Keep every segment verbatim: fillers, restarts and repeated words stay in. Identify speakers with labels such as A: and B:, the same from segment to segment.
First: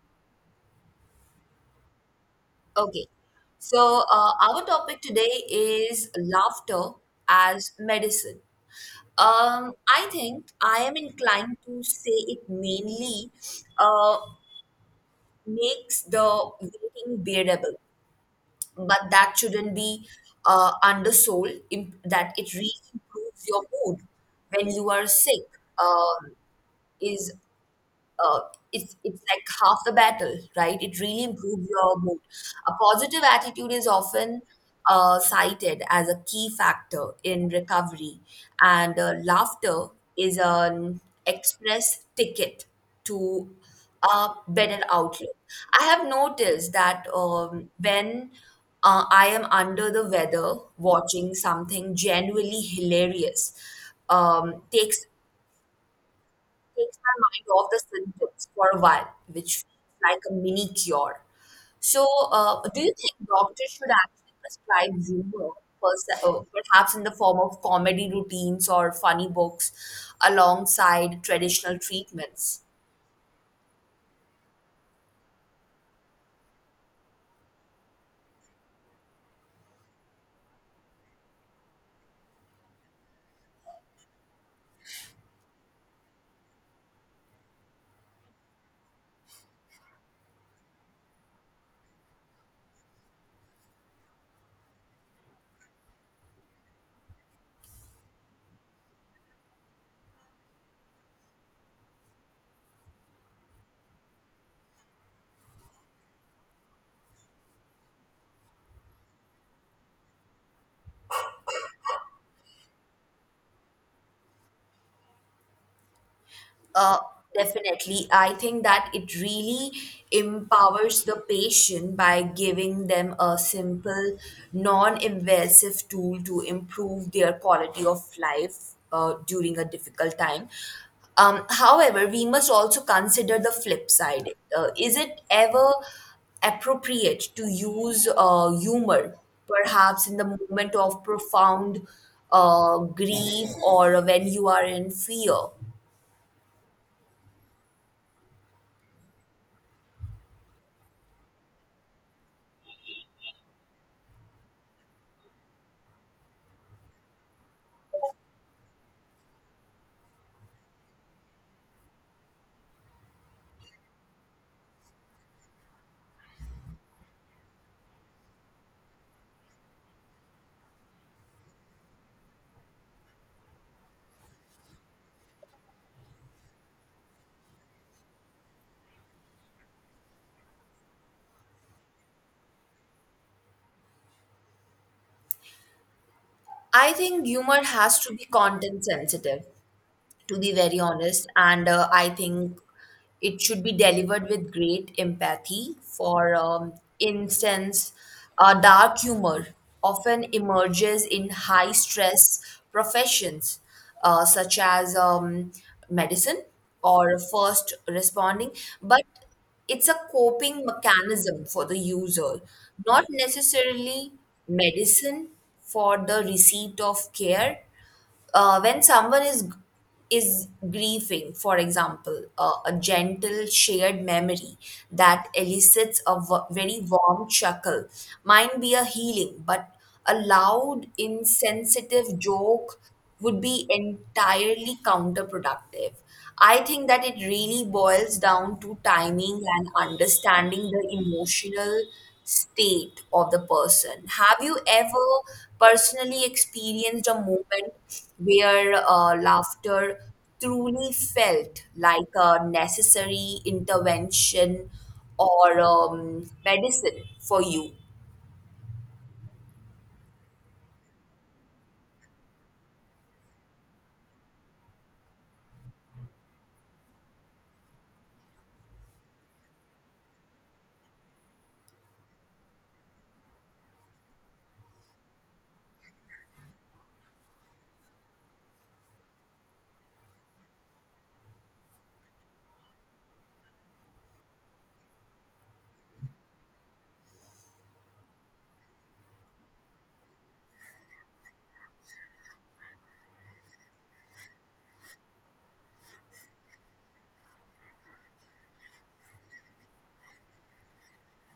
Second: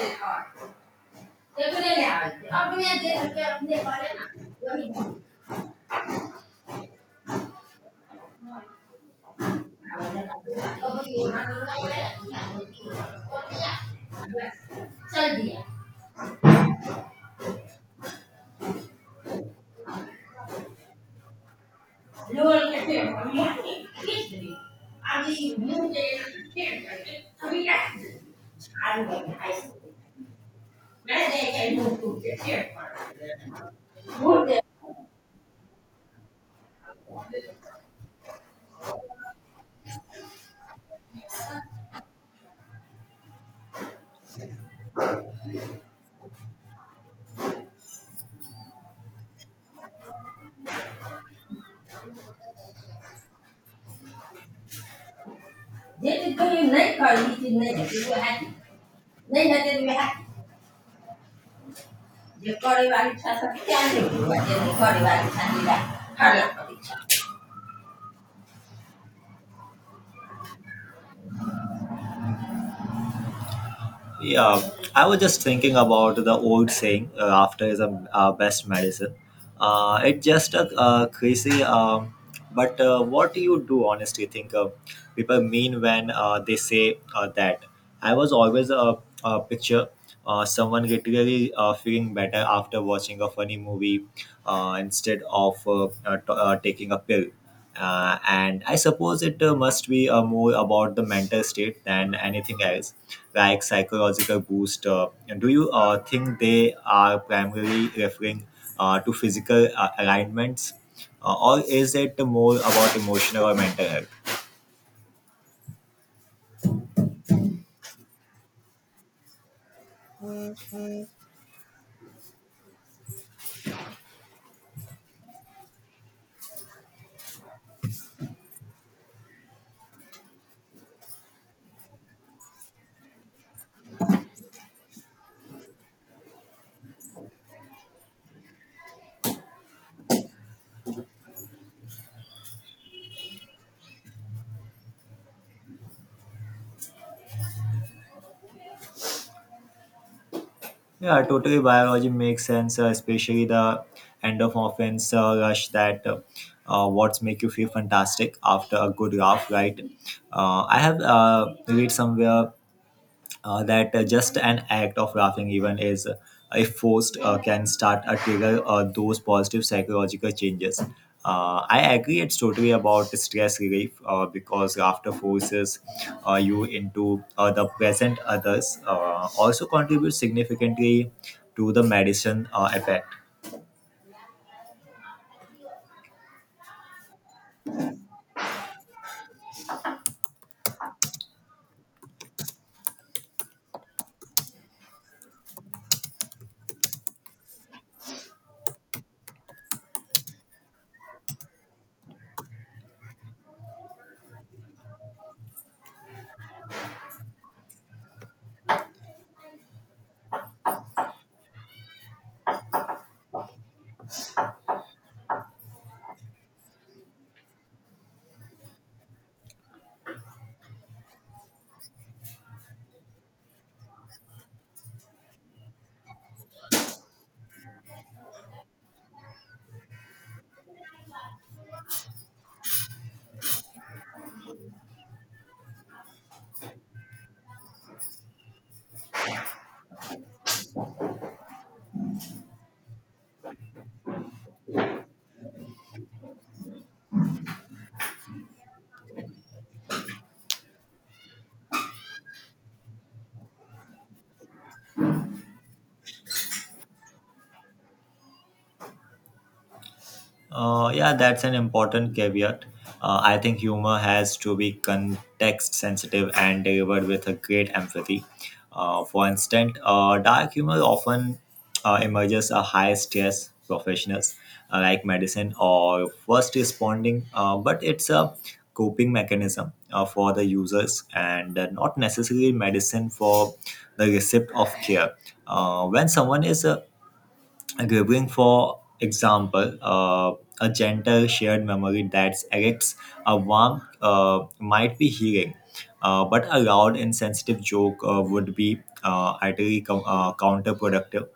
A: नहीं
B: Okay. So, uh, our topic today is laughter as medicine. Um, I think I am inclined to say it mainly uh, makes the waiting bearable, but that shouldn't be uh, undersold, im- that it really improves your mood when you are sick. Um, is uh, it's it's like half the battle, right? It really improves your mood. A positive attitude is often uh, cited as a key factor in recovery, and uh, laughter is an express ticket to a better outlook. I have noticed that um, when uh, I am under the weather, watching something genuinely hilarious um, takes takes our mind off the symptoms for a while, which feels like a mini cure. So, uh, do you think doctors should actually prescribe humor, pers- uh, perhaps in the
A: परीक्षा
B: form of comedy routines or funny books alongside traditional treatments?
A: Yeah, I was just thinking about the old saying, uh, "After is a uh, best medicine." Uh, it's just a uh, crazy. Um, but uh, what do you do honestly think uh, people mean when uh, they say uh, that? I was always a, a picture uh, someone literally uh, feeling better after watching a funny movie uh, instead of uh, uh, t- uh, taking a pill. Uh, and I suppose it uh, must be uh, more about the mental state than anything else, like psychological boost. Uh, do you uh, think they are primarily referring uh, to physical uh, alignments, uh, or is it more about emotional or mental health?
B: Uh, definitely. I think that it really empowers the patient by giving them a simple, non-invasive tool to improve their quality of life uh, during a difficult time. Um, however, we must also consider the flip side. Uh, is it ever appropriate to use uh, humor, perhaps in the moment of profound uh, grief or when you are in fear?
A: Yeah, totally. Biology makes sense, uh, especially the endorphins uh, rush that uh, uh, what's make you feel fantastic after a good laugh, right? Uh, I have uh, read somewhere uh, that uh, just an act of laughing even is uh, if forced uh, can start a trigger uh, those positive psychological changes. uh, I agree it's totally about stress relief, uh, because laughter forces uh, you into uh, the present. Others uh, also contribute significantly to the medicine uh, effect.
B: I think humor has to be content sensitive to be very honest. And uh, I think it should be delivered with great empathy. For um, instance, uh, dark humor often emerges in high stress professions uh, such as um, medicine or first responding, but it's a coping mechanism for the user, not necessarily medicine for the receipt of care uh, when someone is is grieving, for example, uh, a gentle shared memory that elicits a w- very warm chuckle might be a healing, but a loud, insensitive joke would be entirely counterproductive. I think that it really boils down to timing and understanding the emotional state of the person. Have you ever personally experienced a moment where uh, laughter truly felt like a necessary intervention or um, medicine for you?
A: Uh, yeah, that's an important caveat. Uh, I think humor has to be context sensitive and delivered with a great empathy. Uh, for instance, uh, dark humor often uh, emerges a high stress professionals, uh, like medicine or first responding, uh, but it's a coping mechanism uh, for the users, and uh, not necessarily medicine for the receipt of care. Uh, when someone is uh, giving, for example, uh, a gentle shared memory that erects a warmth uh, might be healing, uh, but a loud insensitive joke uh, would be uh, utterly co- uh, counterproductive.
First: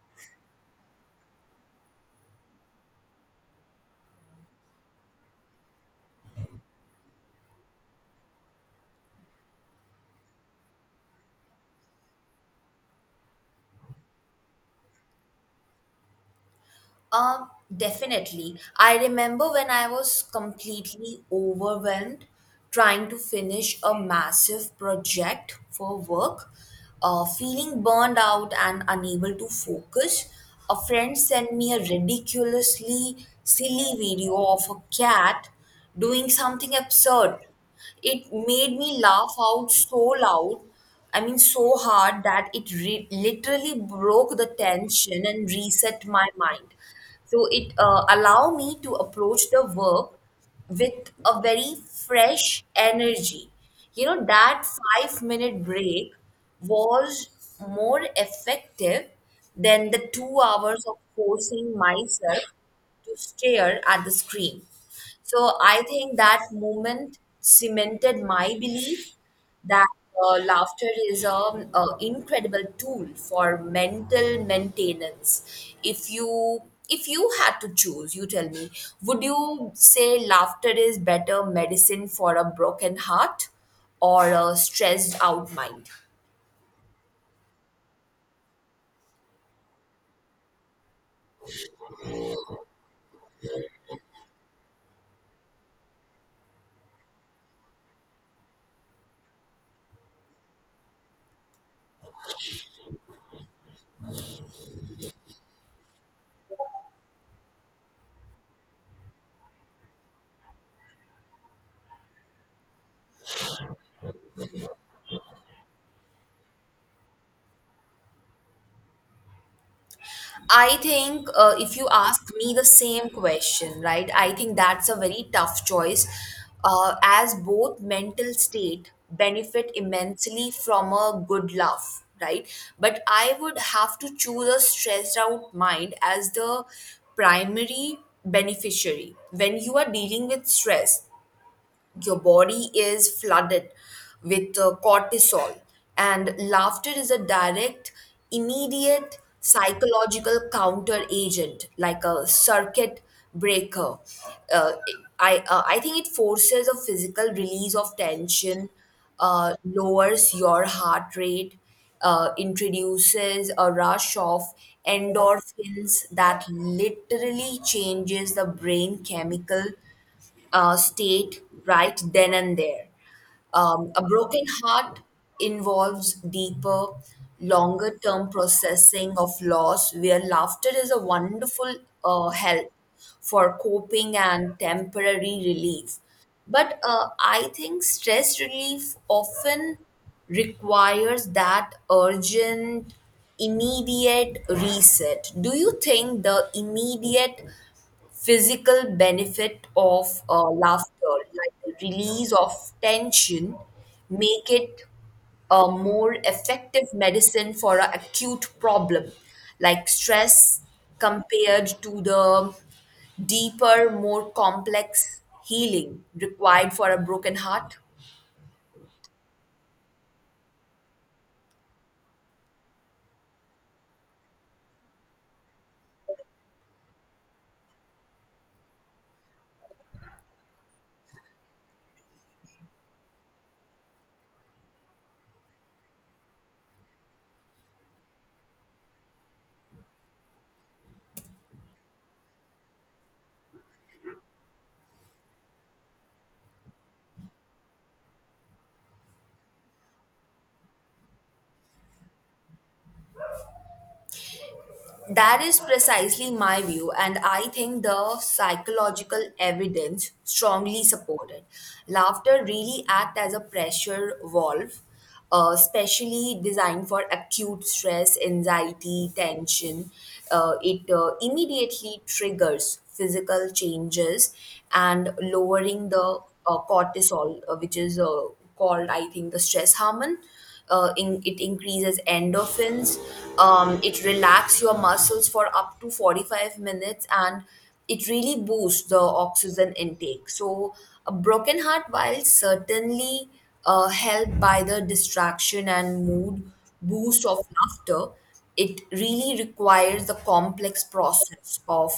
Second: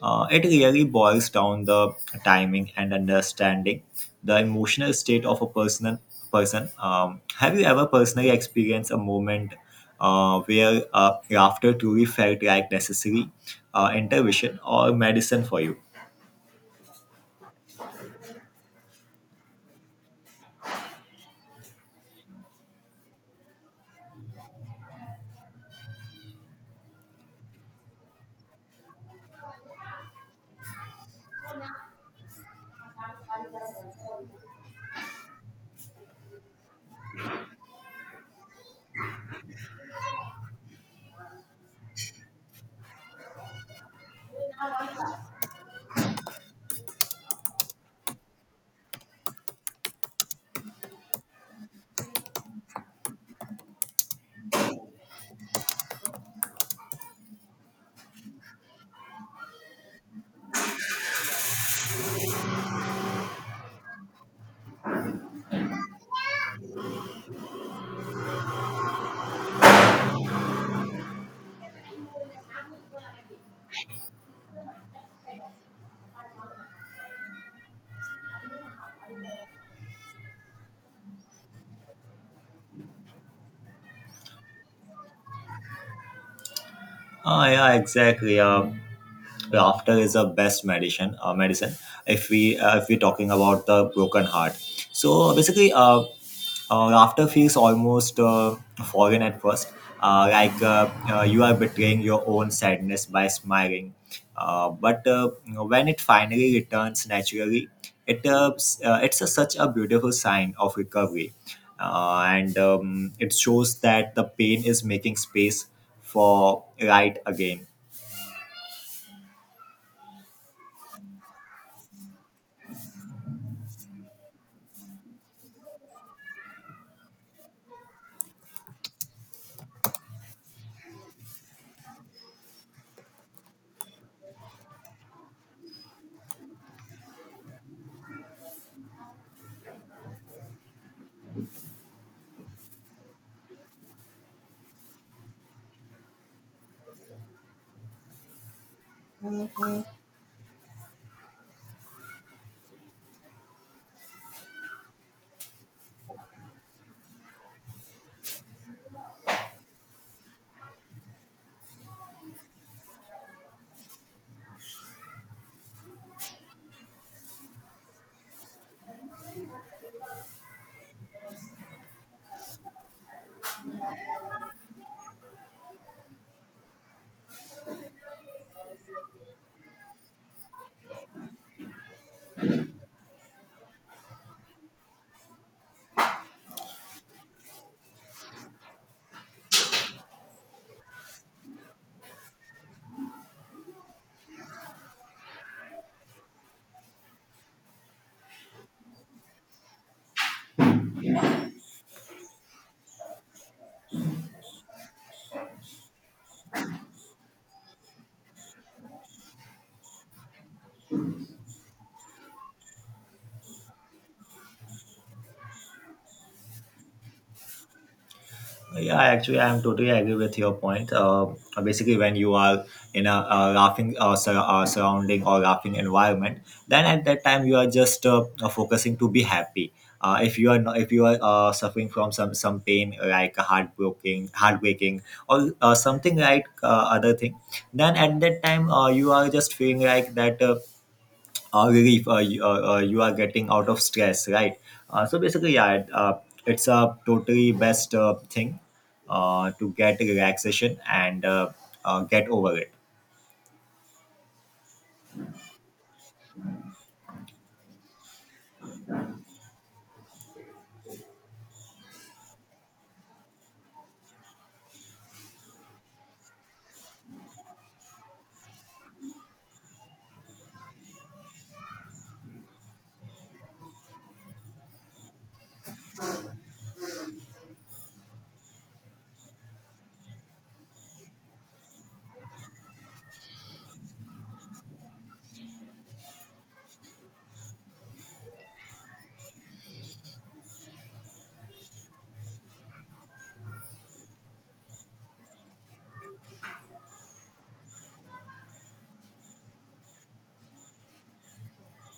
A: Uh, it really boils down the timing and understanding the emotional state of a personal person. Um, have you ever personally experienced a moment uh, where uh, laughter truly felt like necessary uh, intervention or medicine for you?
B: Um, definitely. I remember when I was completely overwhelmed trying to finish a massive project for work, uh, feeling burned out and unable to focus. A friend sent me a ridiculously silly video of a cat doing something absurd. It made me laugh out so loud, I mean, so hard that it re- literally broke the tension and reset my mind. So it uh, allowed me to approach the work with a very fresh energy. You know, that five minute break was more effective than the two hours of forcing myself to stare at the screen. So I think that moment cemented my belief that uh, laughter is an incredible tool for mental maintenance. If you if you had to choose, you tell me, would you say laughter is better medicine for a broken heart or a stressed out mind?
A: Ah, yeah, exactly. Uh, laughter is the best medicine. Uh, medicine. If we uh, if we're talking about the broken heart, so basically, uh, uh laughter feels almost uh, foreign at first. Uh, like uh, uh, you are betraying your own sadness by smiling. Uh, but uh, when it finally returns naturally, it uh, s- uh, it's a, such a beautiful sign of recovery, uh, and um, it shows that the pain is making space for light again.
B: I think uh, if you ask me the same question, right, I think that's a very tough choice uh, as both mental state benefit immensely from a good laugh, right? But I would have to choose a stressed out mind as the primary beneficiary. When you are dealing with stress, your body is flooded with uh, cortisol and laughter is a direct immediate psychological counter agent like a circuit breaker uh, i uh, i think it forces a physical release of tension, uh, lowers your heart rate, uh, introduces a rush of endorphins that literally changes the brain chemical uh, state right then and there. Um, a broken heart involves deeper, longer term processing of loss, where laughter is a wonderful uh, help for coping and temporary relief. But uh, I think stress relief often requires that urgent, immediate reset. Do you think the immediate physical benefit of uh, laughter, like the release of tension, make it a more effective medicine for an acute problem like stress compared to the deeper, more complex healing required for a broken heart?
A: Yeah, actually, I'm totally agree with your point. Uh, basically, when you are in a, a laughing uh, sur- uh, surrounding or laughing environment, then at that time you are just uh, uh, focusing to be happy. Uh, if you are not, if you are uh, suffering from some some pain like a heartbroken, heartbreaking, or uh, something like uh, other thing, then at that time uh, you are just feeling like that. Uh, uh, relief, uh, you, uh, uh, you are getting out of stress, right? Uh, so basically, yeah, it, uh, it's a totally best uh, thing uh, to get relaxation, and uh, uh, get over it.
B: That is precisely my view, and I think the psychological evidence strongly support it. Laughter really acts as a pressure valve, uh, especially designed for acute stress, anxiety, tension. Uh, it uh, immediately triggers physical changes and lowering the uh, cortisol, uh, which is uh, called, I think, the stress hormone uh, in, it increases endorphins. Um, it relax your muscles for up to forty-five minutes and it really boosts the oxygen intake. So a broken heart, while certainly uh, helped by the distraction and mood boost of laughter, it really requires the complex process of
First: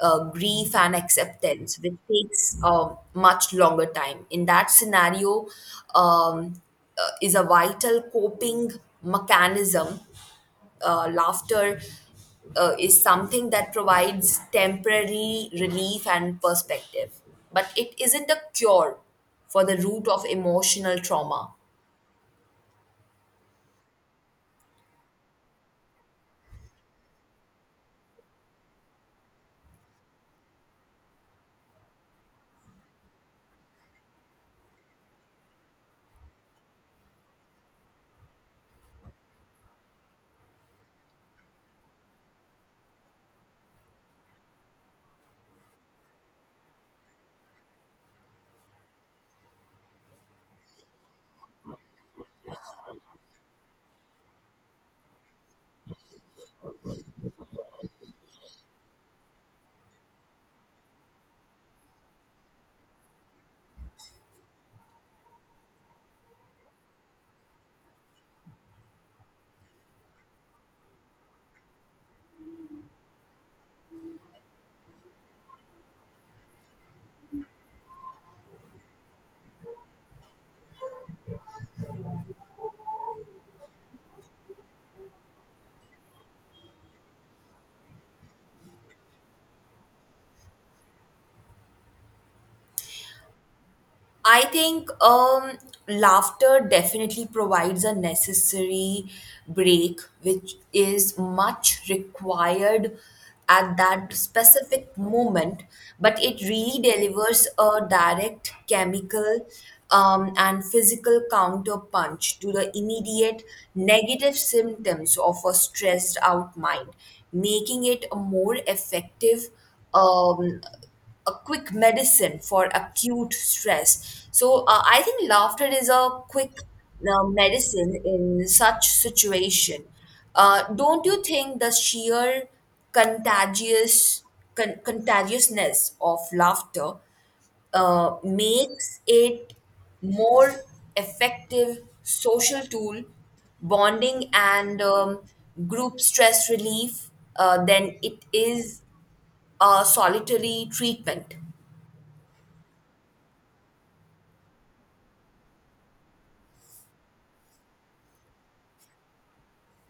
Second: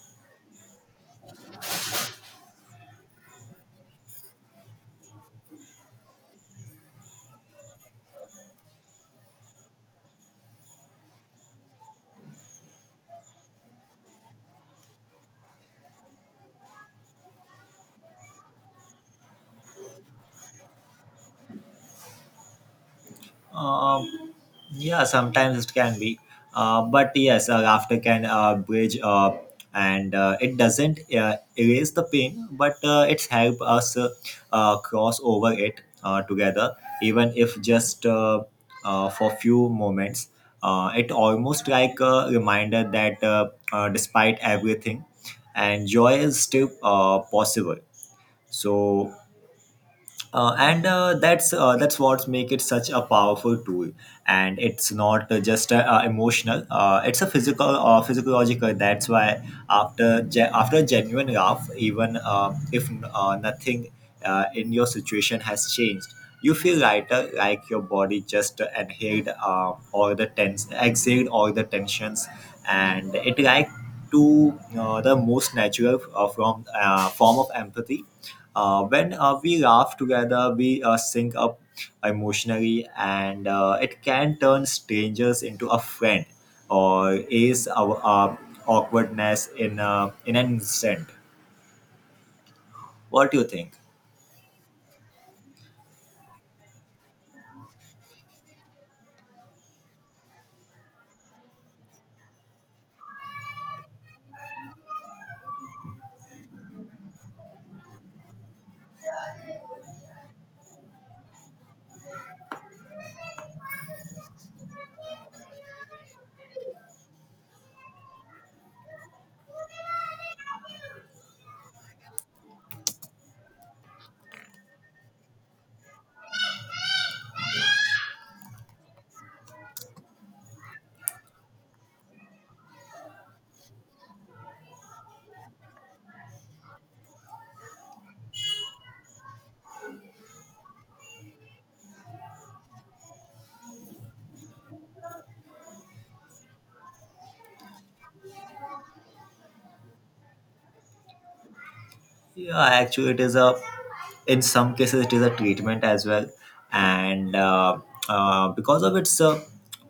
B: uh, grief and acceptance, which takes a much longer time. In that scenario, um, uh, is a vital coping mechanism. Uh, laughter uh, is something that provides temporary relief and perspective, but it isn't a cure for the root of emotional trauma.
A: Um. Yeah, sometimes it can be, uh, but yes, uh, laughter can uh, bridge, uh, and uh, it doesn't uh, erase the pain, but uh, it's help us uh, uh, cross over it uh, together, even if just uh, uh, for few moments. Uh, it almost like a reminder that uh, uh, despite everything, and joy is still uh, possible. So uh, and uh, that's uh, that's what make it such a powerful tool, and it's not uh, just uh, uh, emotional, uh, it's a physical uh, physiological. That's why after ge- after a genuine laugh, even uh, if uh, nothing uh, in your situation has changed, you feel lighter, like your body just inhaled uh, all the tense, exhaled all the tensions, and it like to uh, the most natural uh, from uh, form of empathy. Uh, when uh, we laugh together, we uh, sync up emotionally, and uh, it can turn strangers into a friend or ease our uh, awkwardness in uh, in an instant. What do you think?
B: I think um, laughter definitely provides a necessary break, which is much required at that specific moment. But it really delivers a direct chemical um, and physical counterpunch to the immediate negative symptoms of a stressed out mind, making it a more effective. Um, a quick medicine for acute stress. So uh, I think laughter is a quick uh, medicine in such situation. Uh, don't you think the sheer contagious con- contagiousness of laughter uh, makes it more effective social tool, bonding and um, group stress relief uh, than it is a solitary treatment?
A: Yeah, actually, it is a, in some cases it is a treatment as well, and uh, uh, because of its uh,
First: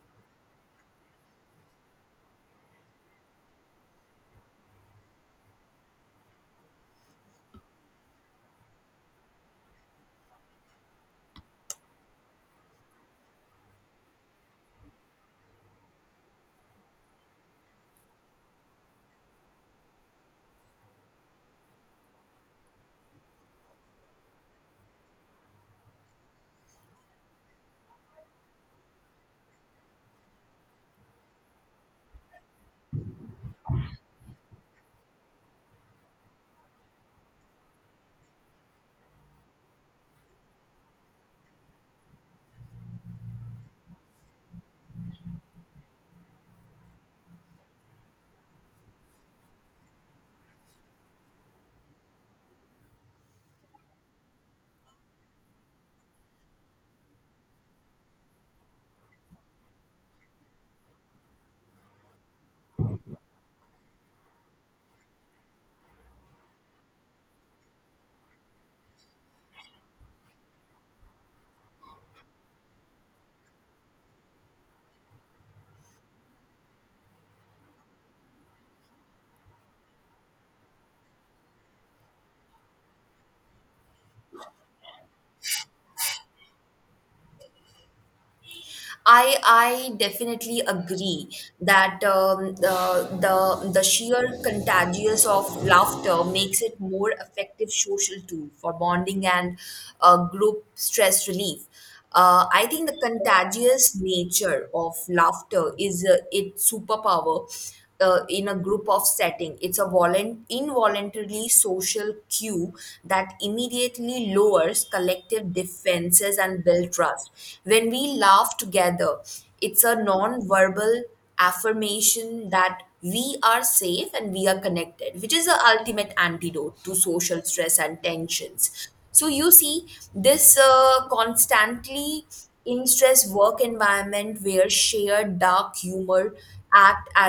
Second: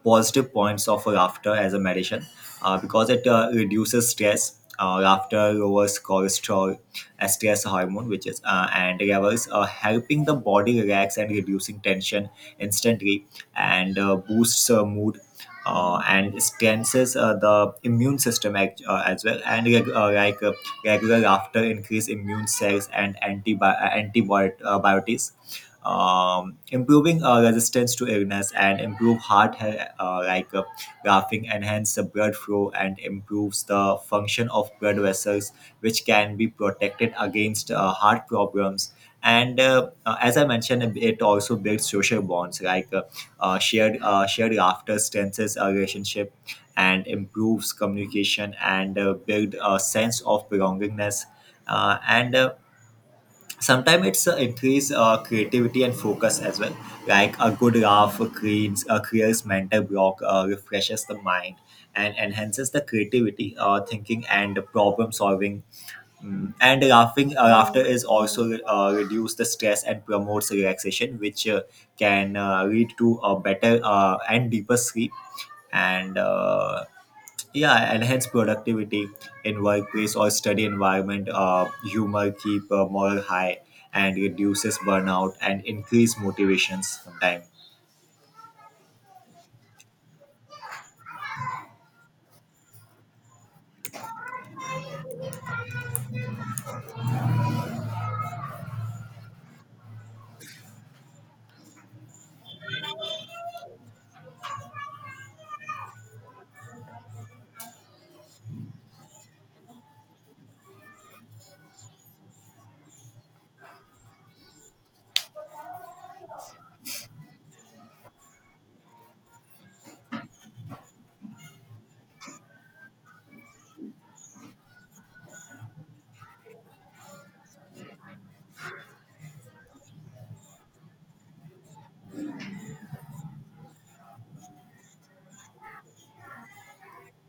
A: positive points of laughter as a medicine, uh, because it uh, reduces stress. Uh, laughter lowers cholesterol, uh, stress hormone, which is uh, and levels, uh, helping the body relax and reducing tension instantly, and uh, boosts uh, mood uh, and strengthens uh, the immune system act, uh, as well, and reg- uh, like uh, regular laughter increase immune cells and antibi- uh, antibiotics, um, improving uh, resistance to illness, and improve heart health, uh, like uh, laughing enhance the blood flow and improves the function of blood vessels, which can be protected against uh, heart problems, and uh, uh, as I mentioned, it also builds social bonds, like uh, uh, shared uh, shared laughter strengthens a relationship and improves communication and uh, build a sense of belongingness, uh, and uh, sometimes it's uh, increase uh, creativity and focus as well, like a good laugh cleans uh, clears mental block, uh, refreshes the mind and enhances the creativity uh, thinking and problem solving. Mm. And laughing uh, after is also uh, reduce the stress and promotes relaxation, which uh, can uh, lead to a better uh, and deeper sleep. And uh, yeah, enhance productivity in workplace or study environment. Uh, humor keep uh, morale high and reduces burnout and increase motivations sometimes.
B: I I definitely agree that um, the the the sheer contagious of laughter makes it more effective social tool for bonding and uh, group stress relief. Uh, I think the contagious nature of laughter is uh, its superpower uh, in a group of setting. It's a volun- involuntarily social cue that immediately lowers collective defenses and build trust. When we laugh together, it's a non-verbal affirmation that we are safe and we are connected, which is the ultimate antidote to social stress and tensions. So you see this uh, constantly in stress work environment where shared dark humor act as